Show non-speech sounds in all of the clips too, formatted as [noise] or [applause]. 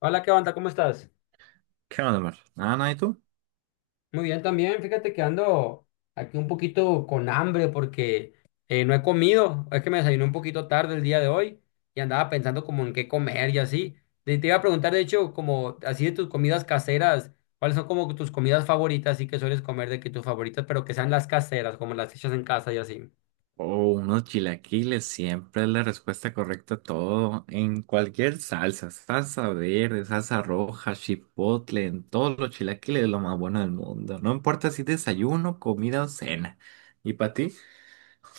Hola, ¿qué onda? ¿Cómo estás? ¿Qué onda, amor? Nada, ¿y tú? Muy bien también. Fíjate que ando aquí un poquito con hambre porque no he comido. Es que me desayuné un poquito tarde el día de hoy y andaba pensando como en qué comer y así. Te iba a preguntar, de hecho, como así de tus comidas caseras, ¿cuáles son como tus comidas favoritas y que sueles comer de que tus favoritas, pero que sean las caseras, como las hechas en casa y así? Oh, unos chilaquiles, siempre es la respuesta correcta a todo, en cualquier salsa, salsa verde, salsa roja, chipotle, en todos los chilaquiles es lo más bueno del mundo. No importa si desayuno, comida o cena. ¿Y para ti?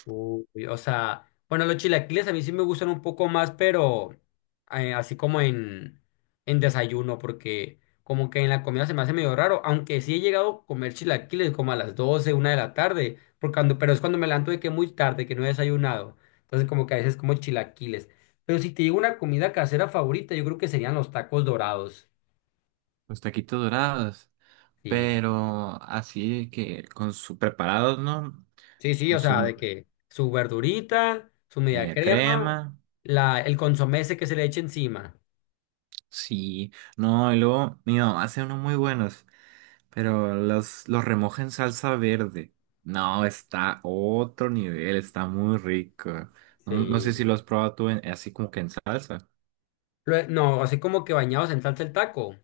Uy, o sea, bueno, los chilaquiles a mí sí me gustan un poco más, pero así como en desayuno, porque como que en la comida se me hace medio raro, aunque sí he llegado a comer chilaquiles como a las 12, 1 de la tarde, porque pero es cuando me levanto de que muy tarde, que no he desayunado, entonces como que a veces como chilaquiles. Pero si te digo una comida casera favorita, yo creo que serían los tacos dorados. Los taquitos dorados, Sí, pero así que con su preparados, ¿no? sí, sí, con o su sea, me- de que su verdurita, su media media crema, crema. el consomé ese que se le echa encima. Sí, no, y luego mi mamá hace unos muy buenos. Pero los remoja en salsa verde. No, está otro nivel, está muy rico. No, no sé si Sí. lo has probado tú así como que en salsa. No, así como que bañados en salsa el taco.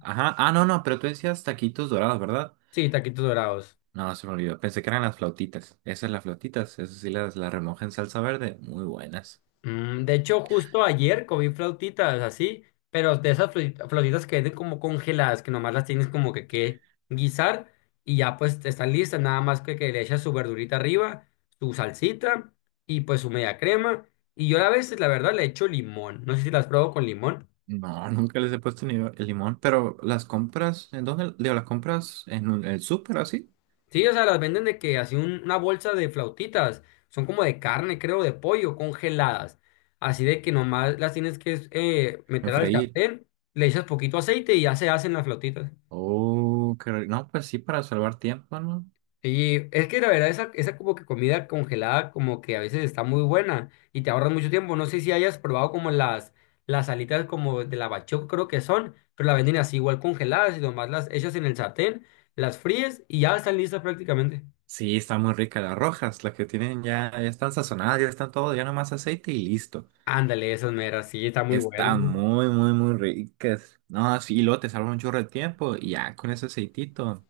Ajá, ah, no, no, pero tú decías taquitos dorados, ¿verdad? Sí, taquitos dorados. No, se me olvidó. Pensé que eran las flautitas. Esas las flautitas, esas sí las remoja en salsa verde. Muy buenas. De hecho, justo ayer comí flautitas así, pero de esas flautitas que venden como congeladas, que nomás las tienes como que, guisar y ya pues están listas, nada más que le echas su verdurita arriba, su salsita y pues su media crema. Y yo a veces, la verdad, le echo limón. No sé si las pruebo con limón. No, [laughs] nunca les he puesto ni el limón, pero las compras, ¿en dónde? Digo, las compras en el súper así, Sí, o sea, las venden de que así una bolsa de flautitas, son como de carne, creo, de pollo, congeladas. Así de que nomás las tienes que en meter al freír. sartén, le echas poquito aceite y ya se hacen las flautitas. Oh, qué rico. No, pues sí, para salvar tiempo, ¿no? Y es que la verdad, esa como que comida congelada como que a veces está muy buena y te ahorras mucho tiempo. No sé si hayas probado como las alitas como de la bachoco, creo que son, pero la venden así igual congeladas y nomás las echas en el sartén, las fríes y ya están listas prácticamente. Sí, está muy rica. Las rojas, las que tienen ya, ya están sazonadas, ya están todo, ya nomás aceite y listo. Ándale, esas meras, sí, está muy buena. Están ¿No? muy, muy, muy ricas. No, sí, lo te salva un chorro de tiempo y ya con ese aceitito,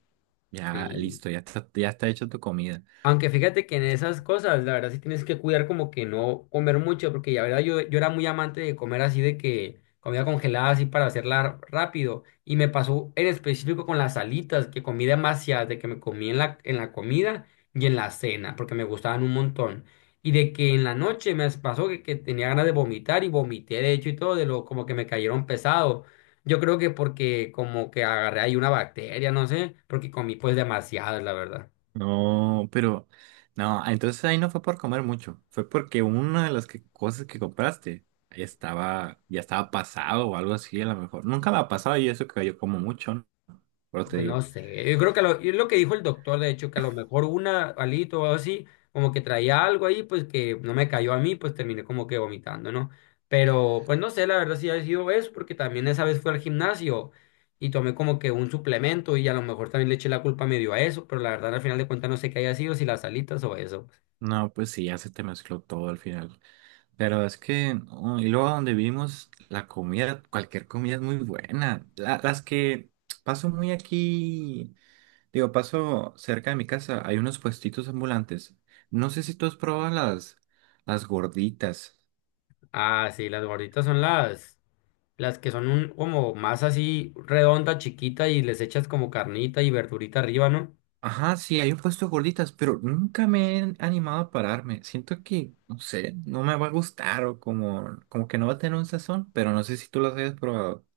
ya Sí. listo, ya está hecha tu comida. Aunque fíjate que en esas cosas, la verdad sí tienes que cuidar como que no comer mucho, porque la verdad yo era muy amante de comer así de que comida congelada así para hacerla rápido. Y me pasó en específico con las alitas, que comí demasiadas, de que me comí en la comida y en la cena, porque me gustaban un montón. Y de que en la noche me pasó que tenía ganas de vomitar y vomité de hecho y todo, de lo como que me cayeron pesado. Yo creo que porque como que agarré ahí una bacteria, no sé, porque comí pues demasiadas, la verdad. No, pero no, entonces ahí no fue por comer mucho, fue porque una cosas que compraste estaba, ya estaba pasado o algo así, a lo mejor. Nunca me ha pasado y eso que yo como mucho, ¿no? Pero te Pues no digo, sé, yo creo que es lo que dijo el doctor, de hecho, que a lo mejor una alito o algo así, como que traía algo ahí, pues que no me cayó a mí, pues terminé como que vomitando, ¿no? Pero pues no sé, la verdad sí ha sido eso, porque también esa vez fui al gimnasio y tomé como que un suplemento y a lo mejor también le eché la culpa medio a eso, pero la verdad al final de cuentas no sé qué haya sido, si las alitas o eso, pues. no, pues sí, ya se te mezcló todo al final. Pero es que, oh, y luego donde vivimos, la comida, cualquier comida es muy buena. Las que paso muy aquí, digo, paso cerca de mi casa, hay unos puestitos ambulantes. No sé si tú has probado las gorditas. Ah, sí, las gorditas son las, que son como más así redonda, chiquita y les echas como carnita y verdurita arriba, ¿no? Ajá, sí, hay un puesto de gorditas, pero nunca me he animado a pararme. Siento que, no sé, no me va a gustar o como, como que no va a tener un sazón, pero no sé si tú las hayas probado.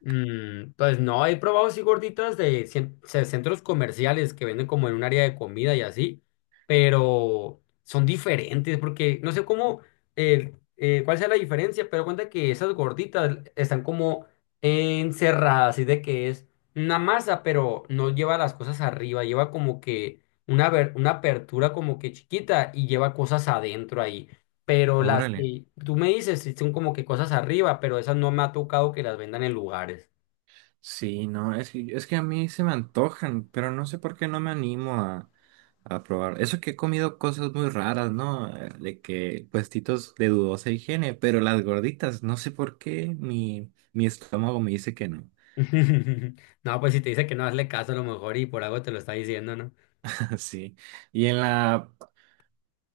Pues no, he probado así gorditas de centros comerciales que venden como en un área de comida y así, pero son diferentes porque no sé cómo, cuál sea la diferencia, pero cuenta que esas gorditas están como encerradas, así de que es una masa, pero no lleva las cosas arriba, lleva como que una apertura como que chiquita y lleva cosas adentro ahí. Pero las Órale. que tú me dices sí son como que cosas arriba, pero esas no me ha tocado que las vendan en lugares. Sí, no, es que a mí se me antojan, pero no sé por qué no me animo a probar. Eso que he comido cosas muy raras, ¿no? De que puestitos de dudosa higiene, pero las gorditas, no sé por qué mi estómago me dice que no. [laughs] No, pues si te dice que no hazle caso a lo mejor y por algo te lo está diciendo, ¿no? [laughs] Sí. Y en la,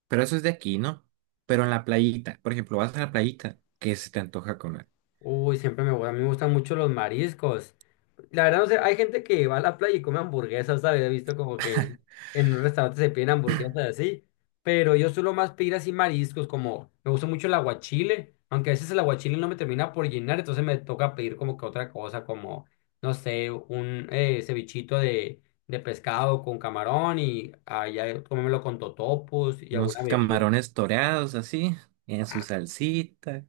pero eso es de aquí, ¿no? Pero en la playita, por ejemplo, vas a la playita, ¿qué se te antoja comer? Uy, siempre a mí me gustan mucho los mariscos. La verdad, no sé, hay gente que va a la playa y come hamburguesas, ¿sabes? He visto como que en un restaurante se piden hamburguesas así, pero yo suelo más pedir así mariscos, como me gusta mucho el aguachile, aunque a veces el aguachile no me termina por llenar, entonces me toca pedir como que otra cosa, como, no sé, un cevichito de, pescado con camarón y allá comérmelo con totopos y Unos alguna bebida. camarones toreados así, en su salsita.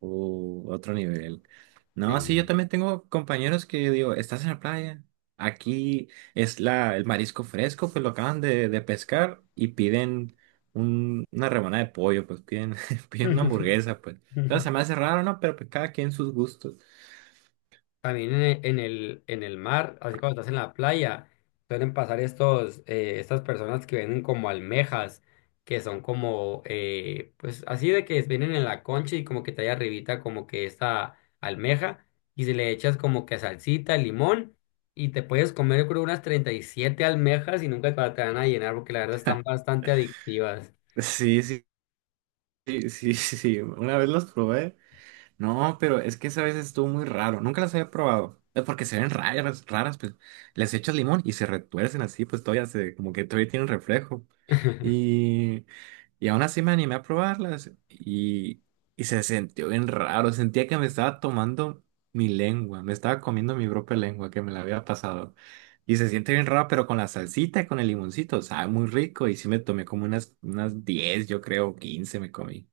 Otro nivel. No, sí, yo Sí. también tengo compañeros que yo digo, estás en la playa, aquí es el marisco fresco, pues lo acaban de pescar y piden una rebanada de pollo, pues piden, [laughs] piden una [laughs] hamburguesa, pues. Entonces se me hace raro, ¿no? Pero pues cada quien sus gustos. [laughs] También en el, en el, en el mar, así cuando estás en la playa, suelen pasar estas personas que vienen como almejas, que son como, pues así de que vienen en la concha y como que trae arribita como que esta almeja y se le echas como que salsita, limón y te puedes comer yo creo unas 37 almejas y nunca te van a llenar porque la verdad están bastante adictivas. Sí, sí, sí, sí, [laughs] sí, una vez los probé. No, pero es que esa vez estuvo muy raro, nunca las había probado. Es porque se ven raras, raras, pues les echas limón y se retuercen así, pues todavía se, como que todavía tienen reflejo. Y, y aún así me animé a probarlas y se sintió bien raro. Sentía que me estaba tomando mi lengua, me estaba comiendo mi propia lengua que me la había pasado. Y se siente bien raro, pero con la salsita y con el limoncito, sabe muy rico. Y sí me tomé como unas 10 yo creo, 15 me comí.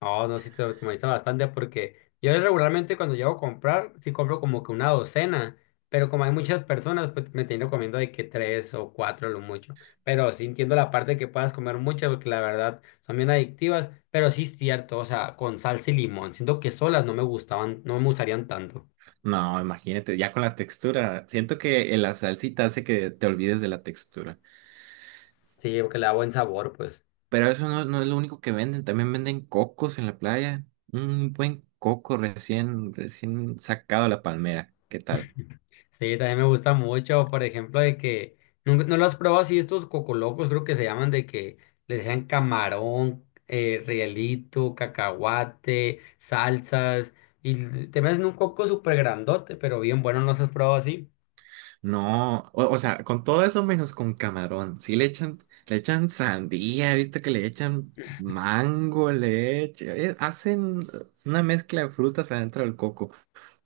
No, no, sí te optimaliza bastante porque yo regularmente cuando llego a comprar, sí compro como que una docena, pero como hay muchas personas, pues me termino comiendo de que tres o cuatro lo mucho. Pero sí entiendo la parte de que puedas comer muchas porque la verdad son bien adictivas, pero sí es cierto, o sea, con salsa y limón, siento que solas no me gustaban, no me gustarían tanto. No, imagínate, ya con la textura. Siento que la salsita hace que te olvides de la textura. Sí, porque le da buen sabor, pues. Pero eso no, no es lo único que venden, también venden cocos en la playa. Un buen coco recién sacado de la palmera. ¿Qué tal? Sí, también me gusta mucho, por ejemplo, de que no, lo has probado así estos cocolocos, creo que se llaman de que les dejan camarón, rielito, cacahuate, salsas, y te meten un coco súper grandote, pero bien bueno, ¿no los has probado así? No, o sea, con todo eso menos con camarón. Sí le echan sandía, viste que le echan mango, le echan, hacen una mezcla de frutas adentro del coco.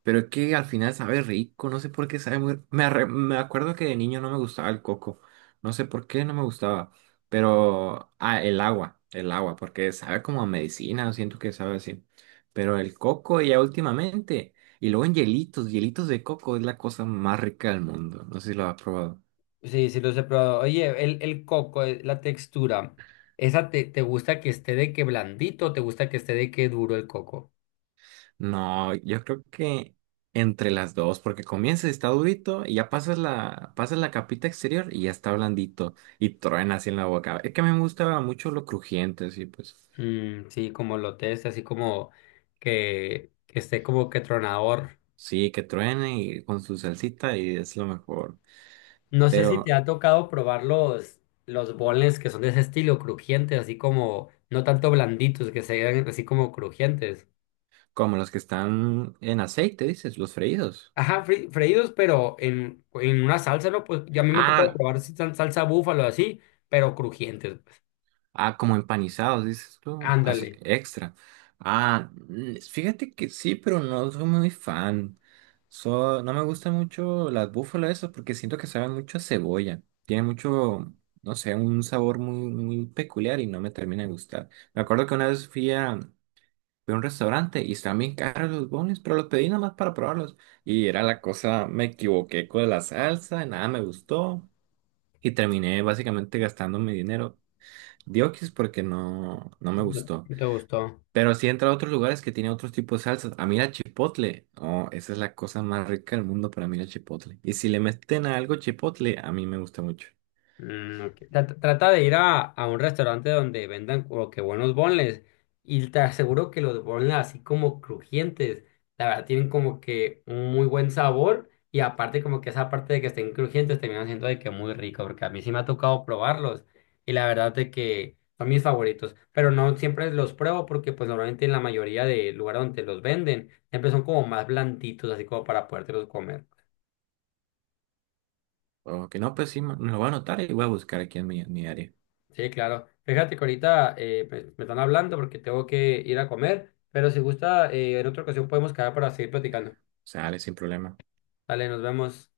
Pero es que al final sabe rico, no sé por qué sabe muy... Me acuerdo que de niño no me gustaba el coco, no sé por qué no me gustaba, pero... Ah, el agua, porque sabe como a medicina, siento que sabe así. Pero el coco ya últimamente, y luego en hielitos, hielitos de coco es la cosa más rica del mundo, no sé si lo has probado. Sí, sí los he probado. Oye, el, coco, la textura, ¿esa te gusta que esté de que blandito o te gusta que esté de que duro el coco? No, yo creo que entre las dos, porque comienza está durito y ya pasas pasas la capita exterior y ya está blandito y truena así en la boca. Es que me gusta mucho lo crujiente, sí, pues Mm, sí, como lo test, así como que esté como que tronador. sí, que truene y con su salsita y es lo mejor. No sé si te Pero ha tocado probar los, boneless que son de ese estilo, crujientes, así como, no tanto blanditos, que sean así como crujientes. como los que están en aceite, dices, los freídos. Ajá, freídos, pero en una salsa, ¿no? Pues ya a mí me tocó Ah, probar si sal- salsa búfalo así, pero crujientes, pues. Ah, como empanizados, dices tú, así, Ándale. extra. Ah, mm, fíjate que sí, pero no soy muy fan. So, no me gustan mucho las búfalas esas porque siento que saben mucho a cebolla. Tiene mucho, no sé, un sabor muy, muy peculiar y no me termina de gustar. Me acuerdo que una vez fui a un restaurante y estaban bien caros los bones, pero los pedí nada más para probarlos. Y era la cosa, me equivoqué con la salsa, nada me gustó y terminé básicamente gastando mi dinero. Diokis porque no, no me ¿No gustó. ¿Te gustó? Pero sí entra a otros lugares que tiene otros tipos de salsas. A mí la chipotle. Oh, esa es la cosa más rica del mundo para mí la chipotle. Y si le meten a algo chipotle, a mí me gusta mucho. Mm, ok. Trata de ir a, un restaurante donde vendan como que buenos boneless y te aseguro que los boneless así como crujientes, la verdad tienen como que un muy buen sabor y aparte como que esa parte de que estén crujientes terminan siendo de que muy rico porque a mí sí me ha tocado probarlos y la verdad de que son mis favoritos, pero no siempre los pruebo porque pues normalmente en la mayoría de lugares donde los venden siempre son como más blanditos así como para podértelos comer. O que no, pues sí, me lo voy a anotar y voy a buscar aquí en en mi área. Sí, claro. Fíjate que ahorita me están hablando porque tengo que ir a comer, pero si gusta, en otra ocasión podemos quedar para seguir platicando. Sale sin problema. Dale, nos vemos.